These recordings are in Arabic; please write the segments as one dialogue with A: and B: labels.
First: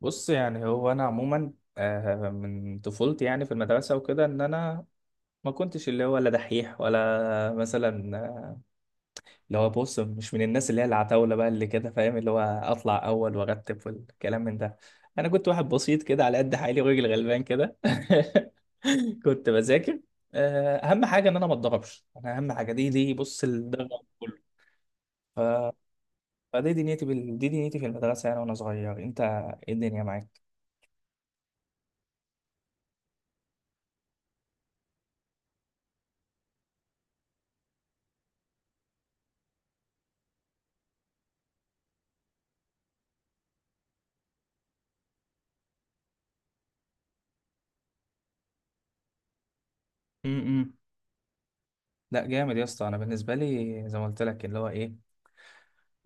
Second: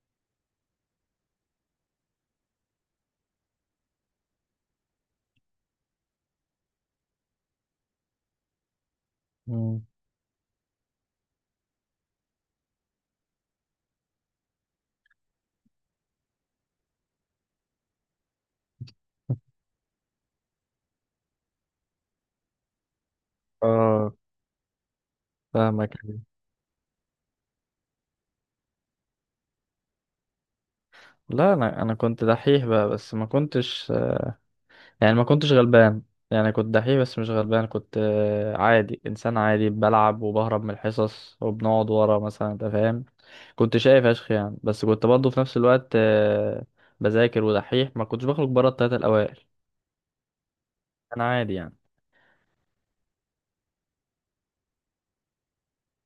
A: بص يعني هو انا عموما، من طفولتي يعني في المدرسه وكده ان انا ما كنتش اللي هو لا دحيح ولا مثلا، اللي هو
B: مم.
A: بص مش من الناس اللي هي العتاوله بقى اللي كده فاهم اللي هو اطلع اول وارتب والكلام من ده. انا كنت واحد بسيط كده على قد حالي وراجل غلبان كده. كنت بذاكر، اهم حاجه ان انا ما اتضربش، انا اهم حاجه دي بص الدرجه
B: اه،
A: كله. ف...
B: فاهمك.
A: دي دنيتي في المدرسه يعني وانا صغير. انت ايه الدنيا
B: لا، انا كنت دحيح بقى بس ما كنتش، يعني ما كنتش غلبان. يعني كنت دحيح بس مش غلبان، كنت عادي، انسان عادي، بلعب وبهرب من الحصص وبنقعد ورا مثلا، انت فاهم. كنت شايف اشخ يعني، بس كنت برضه في نفس الوقت بذاكر ودحيح، ما كنتش بخرج بره التلاتة الاوائل.
A: معاك؟
B: انا عادي يعني.
A: لا جامد يا اسطى، انا بالنسبه لي زي ما قلت لك اللي هو ايه،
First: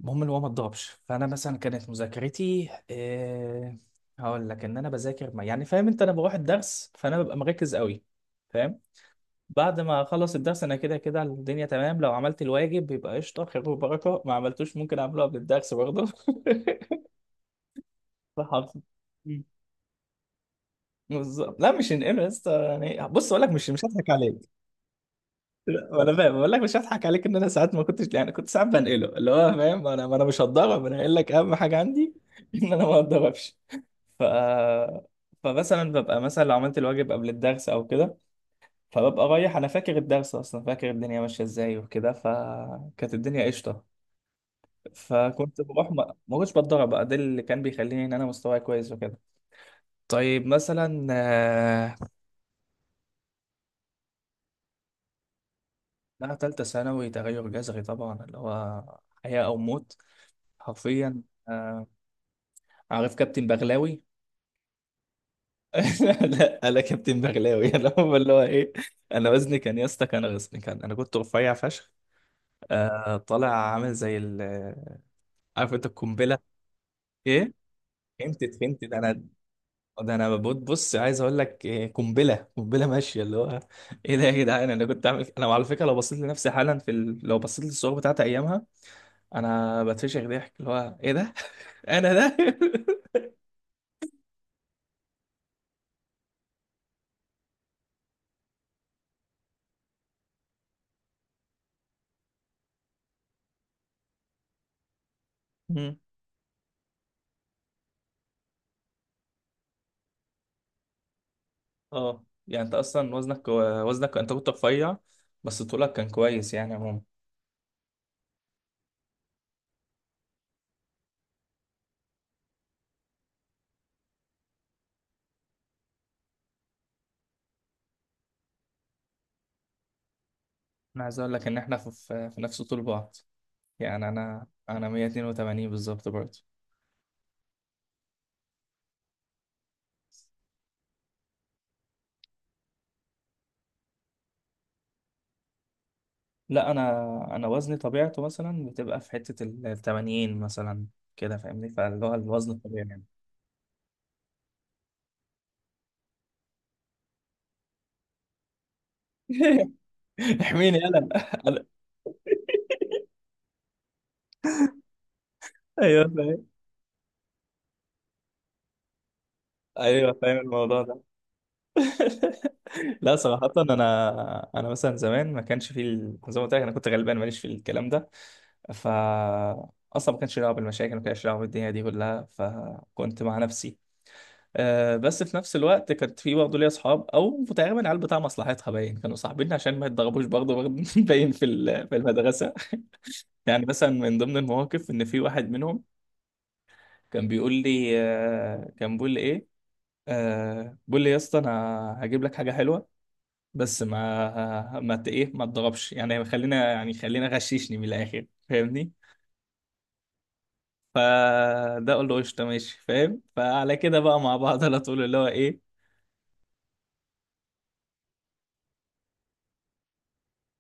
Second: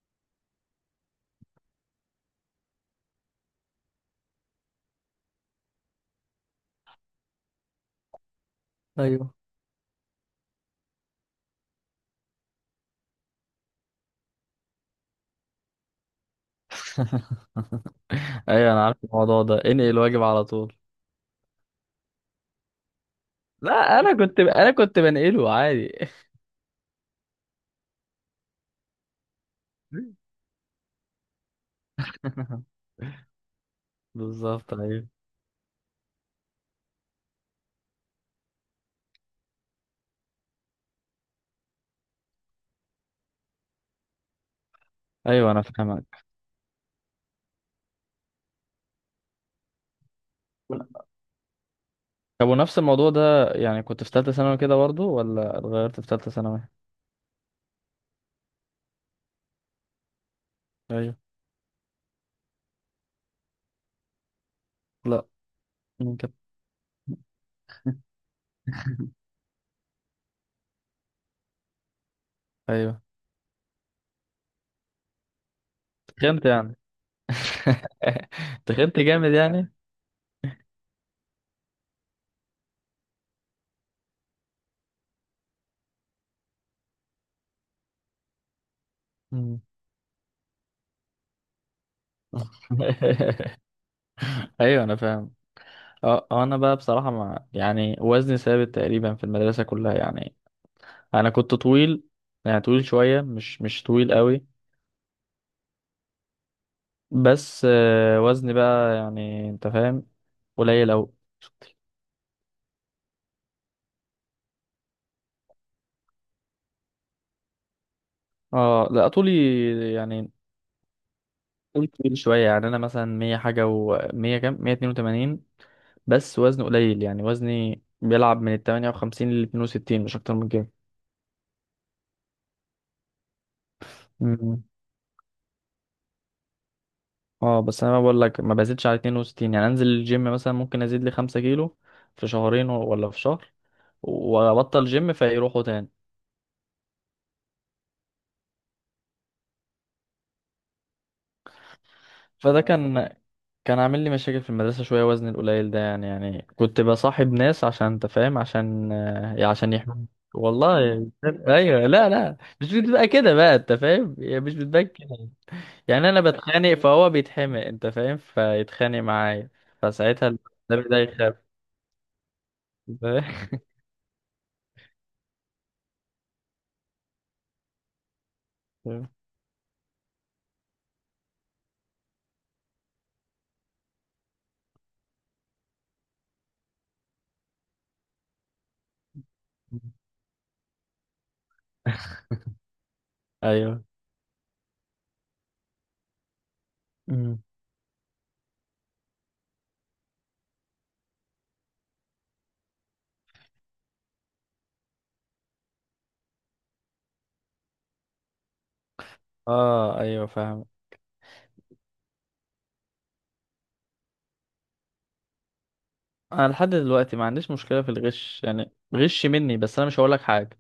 A: المهم اللي هو ما تضربش. فانا مثلا كانت مذاكرتي إيه، هقول لك: ان انا بذاكر ما يعني فاهم انت، انا بروح الدرس فانا ببقى مركز قوي، فاهم.
B: ايوه.
A: بعد ما اخلص الدرس انا كده كده الدنيا تمام، لو عملت الواجب بيبقى قشطه خير وبركه، ما عملتوش ممكن اعمله قبل الدرس برضه.
B: ايوه،
A: فحافظ.
B: انا عارف الموضوع ده، انقل الواجب على طول.
A: بالظبط، لا مش هنقمع يا اسطى. يعني بص اقول لك، مش
B: لا،
A: هضحك
B: انا كنت
A: عليك.
B: انا كنت بنقله عادي.
A: لا، انا فاهم بقول لك مش هضحك عليك، ان انا ساعات ما كنتش يعني كنت ساعات بنقله، اللي هو فاهم انا، ما انا مش هتضرب، انا قايل لك اهم حاجه عندي ان انا ما اتضربش. ف
B: بالظبط. ايوه.
A: فمثلا ببقى مثلا لو عملت الواجب قبل الدرس او كده، فببقى رايح انا فاكر الدرس اصلا، فاكر الدنيا ماشيه ازاي وكده، فكانت الدنيا قشطه.
B: ايوه
A: فكنت
B: انا
A: بروح ما
B: فاهمك.
A: ما كنتش بتضرب بقى، ده اللي كان بيخليني ان انا مستواي كويس وكده. طيب مثلا،
B: طب ونفس الموضوع ده، يعني كنت في ثالثة ثانوي كده برضه، ولا اتغيرت في ثالثة
A: لا، تالتة
B: ثانوي؟
A: ثانوي تغير جذري طبعا اللي هو حياة أو موت
B: ايوه.
A: حرفيا. آه، عارف كابتن بغلاوي؟
B: لا، مين كده؟
A: لا انا كابتن بغلاوي. انا هو اللي هو ايه، انا وزني كان يا اسطى، كان وزني كان، انا كنت رفيع فشخ،
B: ايوه،
A: آه طالع، عامل زي ال، عارف انت القنبله؟
B: تخنت يعني.
A: ايه، فهمت فهمت، ده
B: تخنت
A: انا،
B: جامد يعني.
A: ده انا ببص بص عايز اقول لك قنبله قنبله ماشيه اللي هو ايه ده يا جدعان. انا كنت عامل، انا على فكره لو بصيت لنفسي حالا في لو بصيت للصور بتاعت ايامها
B: مم.
A: انا بتفشخ ضحك، اللي هو ايه ده. انا ده.
B: ايوه انا فاهم. انا بقى بصراحة، مع يعني وزني ثابت تقريبا في المدرسة كلها يعني. انا كنت طويل، يعني طويل شوية، مش طويل قوي. بس وزني بقى، يعني انت فاهم، قليل قوي.
A: اه يعني انت اصلا وزنك وزنك انت كنت رفيع، بس طولك كان كويس يعني عموما.
B: اه لا، طولي يعني وزنه تقيل شوية يعني. أنا مثلا مية حاجة، ومية كام، 182. بس وزني قليل يعني، وزني بيلعب من التمانية وخمسين لاتنين وستين، مش أكتر من كده.
A: انا عايز اقول لك ان احنا في نفس طول بعض، يعني انا
B: مم.
A: انا 182 بالظبط برضه.
B: اه بس أنا بقول لك، ما بزيدش على 62. يعني أنزل الجيم مثلا ممكن أزيد لي 5 كيلو في شهرين، ولا في شهر، وأبطل جيم فيروحوا تاني.
A: لا، انا انا وزني طبيعته مثلا بتبقى في حتة ال 80 مثلا، كده فاهمني، فاللي هو الوزن
B: فده
A: الطبيعي يعني.
B: كان عامل لي مشاكل في المدرسة شوية، وزني القليل ده يعني كنت بصاحب ناس عشان، انت فاهم، عشان يحموني.
A: احميني
B: والله.
A: يلا. أنا-
B: ايوه، لا لا، مش بتبقى كده بقى، انت فاهم، هي مش بتبقى كده.
A: ايوه
B: يعني انا
A: فاهم.
B: بتخانق فهو بيتحمق، انت فاهم، فيتخانق معايا.
A: ايوه
B: فساعتها
A: فاهم الموضوع
B: النبي ده
A: ده.
B: يخاف. أنت
A: لا صراحة، انا انا مثلا زمان ما كانش في زي ما قلت لك انا كنت غلبان ماليش في الكلام ده. ف
B: فاهم؟
A: اصلا ما كانش لي دعوه بالمشاكل، ما كانش لي دعوه بالدنيا دي كلها، فكنت مع نفسي. أه بس في نفس الوقت كانت في برضه ليا اصحاب، او تقريبا العيال بتاع مصلحتها، باين كانوا صاحبين عشان ما يتضربوش برضه باين في في المدرسه. يعني
B: ايوه.
A: مثلا من ضمن المواقف ان في واحد منهم كان
B: مم.
A: بيقول لي أه، كان بيقول لي ايه، أه بيقول لي يا اسطى انا هجيب لك حاجه حلوه، بس ما ما ت- ايه ما تضربش، يعني خلينا يعني خلينا، غششني من الاخر فاهمني.
B: اه، ايوه فاهم.
A: فده قول له قشطه ماشي فاهم، فعلى كده بقى مع بعض على طول اللي هو ايه.
B: انا لحد دلوقتي ما عنديش مشكلة في الغش، يعني غش مني، بس انا مش هقول لك حاجة.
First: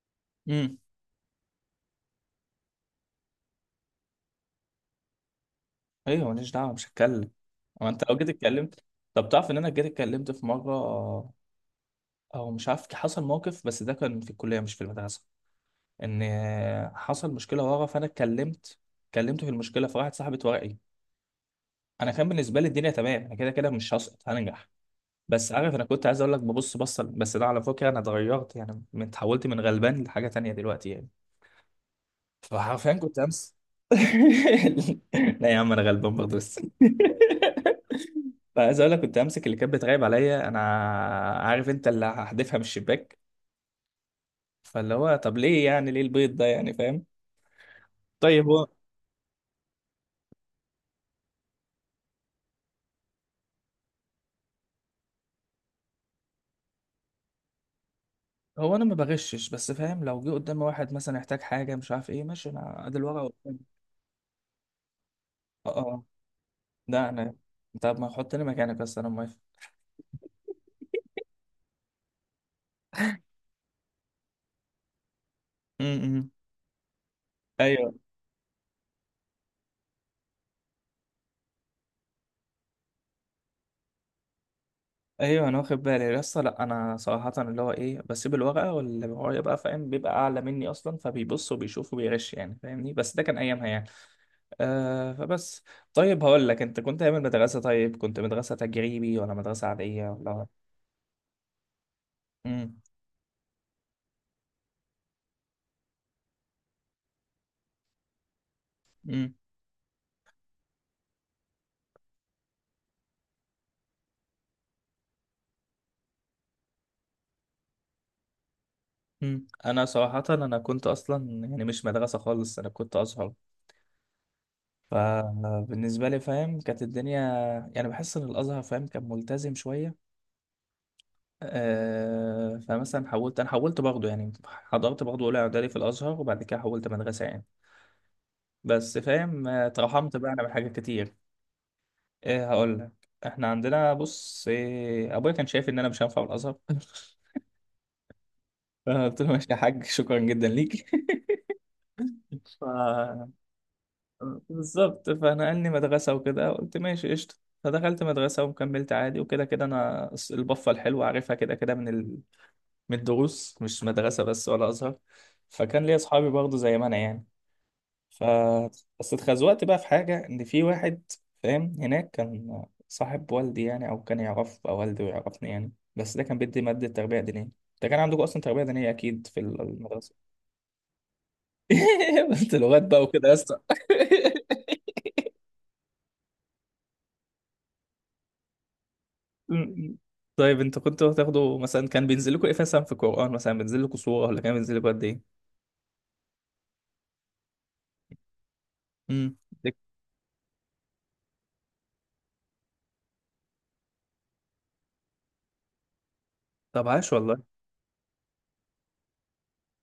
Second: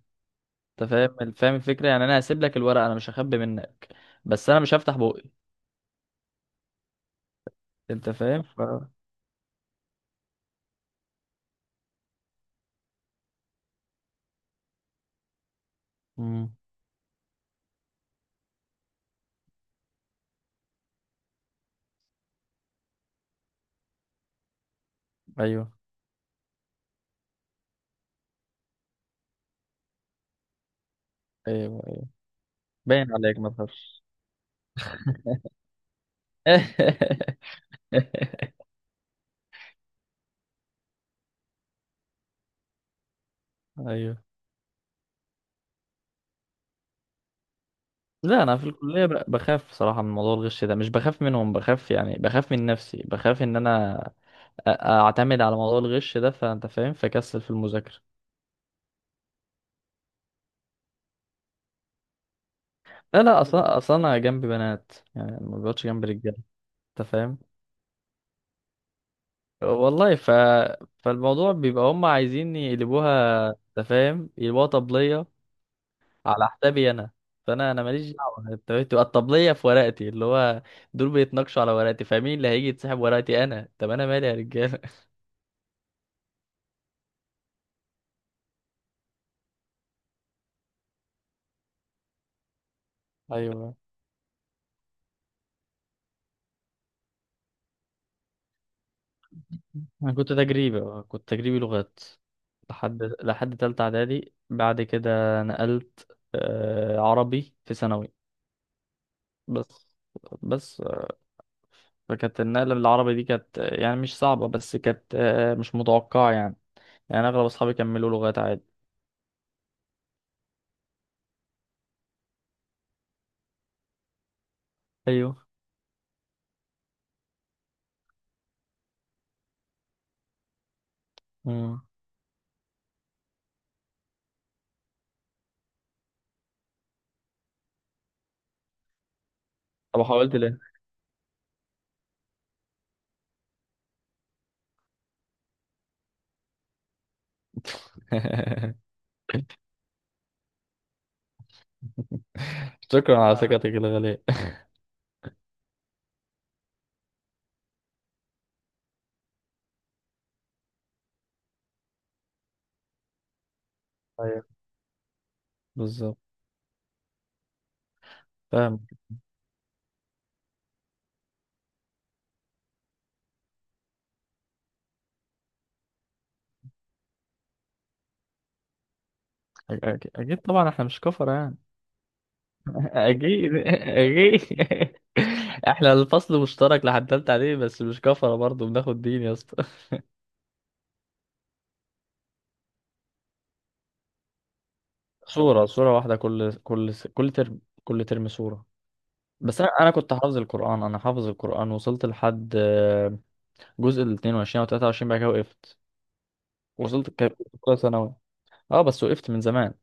A: امم،
B: انت فاهم، فاهم الفكره. يعني انا هسيب لك الورقه، انا مش هخبي منك، بس انا مش هفتح بوقي.
A: ايوه ماليش دعوه مش هتكلم. هو انت
B: انت
A: لو جيت
B: فاهم؟ ف
A: اتكلمت، طب تعرف ان انا جيت اتكلمت في مره؟ او مش عارف حصل موقف، بس ده كان في الكليه مش في المدرسه. ان
B: امم
A: حصل مشكله ورا فانا اتكلمت، اتكلمت في المشكله فراحت صاحبه ورقي. انا كان بالنسبه لي الدنيا تمام، انا كده كده مش هسقط هنجح. بس
B: ايوه
A: عارف، انا كنت عايز اقول لك ببص بصه، بس ده على فكره انا اتغيرت يعني اتحولت من غلبان لحاجه تانية دلوقتي يعني.
B: ايوه ايوه،
A: فحرفيا
B: باين
A: كنت
B: عليك ما
A: امس.
B: تخافش.
A: لا يا عم انا غلبان برضه بس. فعايز اقول لك كنت امسك اللي كانت بتراقب عليا انا، عارف انت، اللي هحدفها من الشباك.
B: ايوه.
A: فاللي هو طب ليه يعني، ليه البيض ده يعني فاهم.
B: لا،
A: طيب
B: انا في
A: هو،
B: الكليه بخاف صراحه من موضوع الغش ده. مش بخاف منهم، بخاف يعني بخاف من نفسي، بخاف ان انا اعتمد على موضوع الغش ده، فانت فاهم، فكسل في المذاكره.
A: هو انا ما بغشش بس فاهم، لو جه قدامي واحد مثلا يحتاج حاجه مش عارف ايه، ماشي انا ادي الورقه
B: لا لا،
A: قدامي.
B: اصلا اصلا انا جنبي بنات، يعني ما
A: اه اه،
B: بقعدش جنب رجاله. انت
A: ده انا،
B: فاهم.
A: طب ما حطني مكانك، بس انا موافق.
B: والله. فالموضوع بيبقى هم عايزين يقلبوها، انت فاهم، يقلبوها طبليه
A: م- م.
B: على حسابي انا. فانا
A: ايوه.
B: ماليش دعوه. انت فاهم؟ تبقى الطبليه في ورقتي، اللي هو دول بيتناقشوا على ورقتي، فمين اللي هيجي يتسحب ورقتي؟ انا طب انا مالي يا رجاله؟
A: ايوه انا واخد بالي لسه. لا انا صراحه اللي هو ايه، بسيب الورقه واللي ورايا بقى فاهم بيبقى اعلى مني اصلا، فبيبص وبيشوف وبيغش يعني فاهمني، بس ده كان ايامها
B: ايوه.
A: يعني. فبس، طيب هقول لك، انت كنت ايام المدرسه طيب كنت مدرسه تجريبي ولا مدرسه عاديه
B: انا كنت
A: ولا؟
B: تجريبي، لغات
A: امم،
B: لحد تالتة اعدادي، بعد كده نقلت عربي في ثانوي.
A: امم،
B: بس بس فكانت النقلة للعربي دي كانت يعني مش صعبة، بس كانت مش متوقعة يعني. يعني اغلب اصحابي كملوا لغات عادي.
A: امم. انا صراحه، انا كنت اصلا يعني مش مدرسه خالص، انا كنت ازهر.
B: ايوه.
A: فبالنسبه لي فاهم كانت الدنيا يعني، بحس ان الازهر فاهم كان ملتزم شويه.
B: امم
A: آه، فمثلا حولت، انا حولت برضه يعني، حضرت برضه اولى اعدادي في الازهر وبعد كده حولت مدرسه يعني. بس فاهم،
B: طب
A: اترحمت بقى
B: حاولت
A: انا من
B: ليه؟
A: حاجات كتير. ايه، هقول لك، احنا عندنا بص إيه، ابويا كان شايف ان انا مش هنفع في الازهر. فانا قلت له ماشي يا حاج شكرا جدا ليك. ف
B: شكرا على ثقتك الغالية.
A: بالظبط. فنقلني مدرسه وكده قلت ماشي قشطه. فدخلت مدرسه وكملت عادي، وكده كده انا البفه الحلوه عارفها كده كده من، من الدروس مش مدرسة
B: ايوه،
A: بس ولا أزهر. فكان ليا
B: بالظبط،
A: أصحابي برضه زي ما أنا يعني. ف
B: فاهم.
A: بس اتخزوقت بقى في حاجة، إن في واحد فاهم هناك كان صاحب والدي يعني، أو كان يعرف أو والدي ويعرفني يعني، بس ده كان بيدي مادة تربية دينية. ده كان عندكم أصلا تربية دينية أكيد في المدرسة.
B: اكيد طبعا، احنا مش كفر يعني.
A: بنت لغات بقى وكده يا اسطى.
B: اكيد اكيد. احنا الفصل مشترك لحد تالتة عليه، بس مش كفرة برضه، بناخد دين يا اسطى.
A: طيب انتوا كنتوا بتاخدوا مثلا، كان بينزل لكم ايه مثلا في القرآن، مثلا بينزل لكم سورة ولا كان بينزل لكم قد ايه؟
B: صورة واحدة، كل ترم، كل ترم صورة.
A: امم.
B: بس انا كنت حافظ القرآن. انا حافظ القرآن، وصلت لحد جزء ال 22 او 23، بعد كده وقفت.
A: طب
B: وصلت
A: عاش والله.
B: كنت في اولى ثانوي. اه بس وقفت من زمان.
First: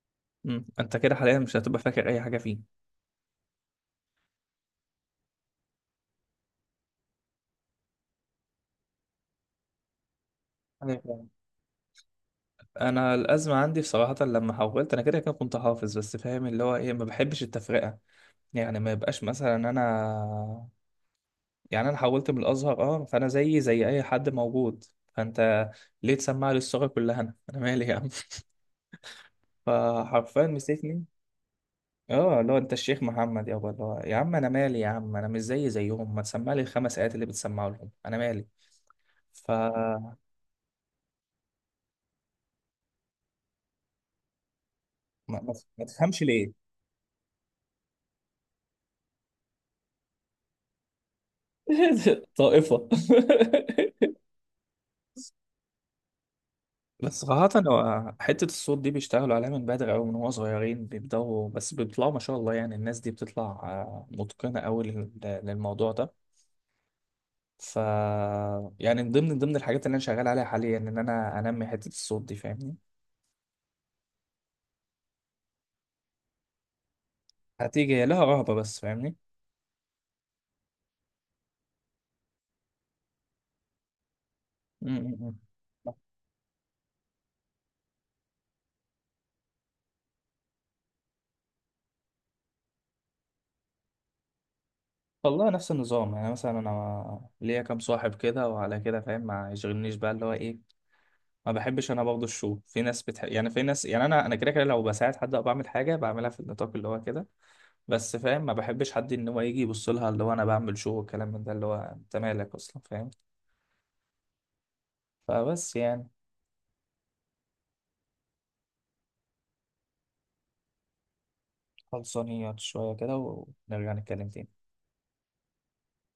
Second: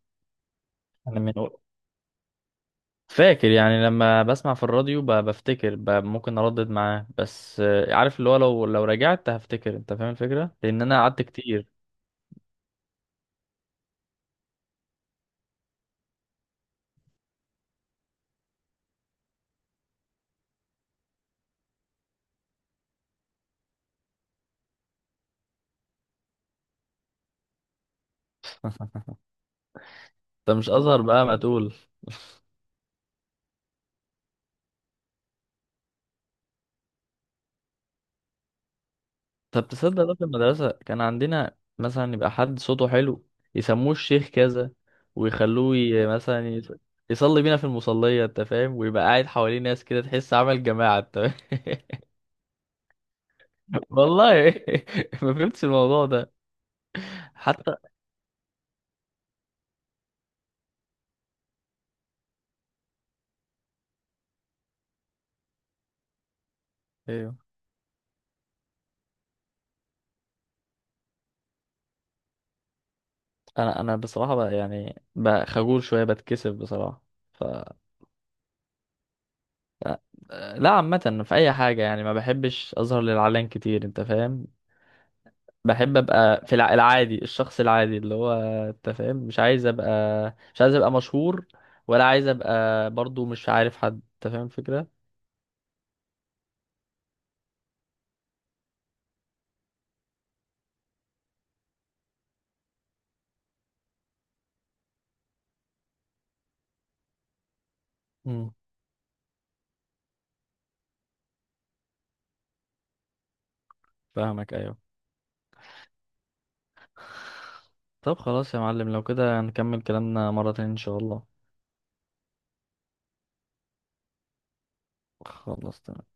A: امم، انت كده
B: انا
A: حاليا مش هتبقى فاكر اي حاجة فيه؟
B: فاكر يعني، لما بسمع في الراديو بفتكر، ممكن اردد معاه. بس عارف اللي هو، لو لو رجعت هفتكر، انت فاهم الفكره، لان
A: أيوة
B: انا قعدت
A: فاهم.
B: كتير.
A: انا الازمه عندي بصراحه لما حولت، انا كده كده كنت حافظ، بس فاهم اللي هو ايه، ما بحبش التفرقه. يعني ما يبقاش مثلا انا، يعني انا حولت من الازهر اه، فانا زي زي اي حد موجود. فانت ليه تسمع لي الصوره كلها، انا انا مالي يا عم؟ فحرفيا
B: انت مش ازهر
A: مسكني.
B: بقى، ما تقول.
A: اه اللي هو انت الشيخ محمد يابا، اللي هو يا عم انا مالي يا عم، انا مش زي زيهم، ما تسمع لي الخمس ايات اللي بتسمعوا لهم، انا مالي. ف
B: طب تصدق، ده
A: ما,
B: في المدرسه كان عندنا مثلا يبقى حد صوته حلو، يسموه الشيخ كذا،
A: ما
B: ويخلوه
A: ما تفهمش
B: مثلا
A: ليه.
B: يصلي بينا في المصليه. انت فاهم، ويبقى قاعد حواليه ناس كده، تحس عمل جماعه، انت فاهم؟
A: طائفه.
B: والله. ما فهمتش الموضوع ده
A: بس صراحة
B: حتى.
A: هو حتة الصوت دي بيشتغلوا عليها من بدري أوي، من هو صغيرين بيبدأوا، بس بيطلعوا ما شاء الله، يعني الناس دي بتطلع، متقنة أوي للموضوع ده. ف يعني من ضمن الحاجات اللي أنا شغال عليها حاليا إن أنا أنمي حتة الصوت دي فاهمني.
B: انا بصراحه بقى يعني بقى خجول شويه، بتكسف بصراحه. ف
A: هتيجي هي لها رهبة بس فاهمني.
B: لا، عامه في اي حاجه يعني ما بحبش اظهر للعلن كتير، انت فاهم.
A: م- م- م.
B: بحب ابقى في العادي، الشخص العادي اللي هو، انت فاهم، مش عايز ابقى مشهور، ولا عايز ابقى برضو مش عارف حد. انت فاهم الفكره.
A: والله نفس النظام، يعني مثلا أنا ليا كام صاحب كده وعلى كده فاهم، ما يشغلنيش بقى اللي هو إيه. ما بحبش أنا برضه الشو، في ناس بتحب يعني، في ناس يعني، أنا أنا كده كده لو بساعد حد أو بعمل حاجة بعملها في النطاق اللي هو كده. بس فاهم
B: امم
A: ما بحبش حد ان هو يجي يبص لها اللي هو انا بعمل شو والكلام من ده اللي هو انت مالك اصلا فاهم.
B: فاهمك. ايوه
A: فبس يعني،
B: طب خلاص يا معلم، لو كده هنكمل كلامنا مره تانية ان شاء الله.
A: خلصانيات شويه كده ونرجع نتكلم تاني.
B: خلاص تمام.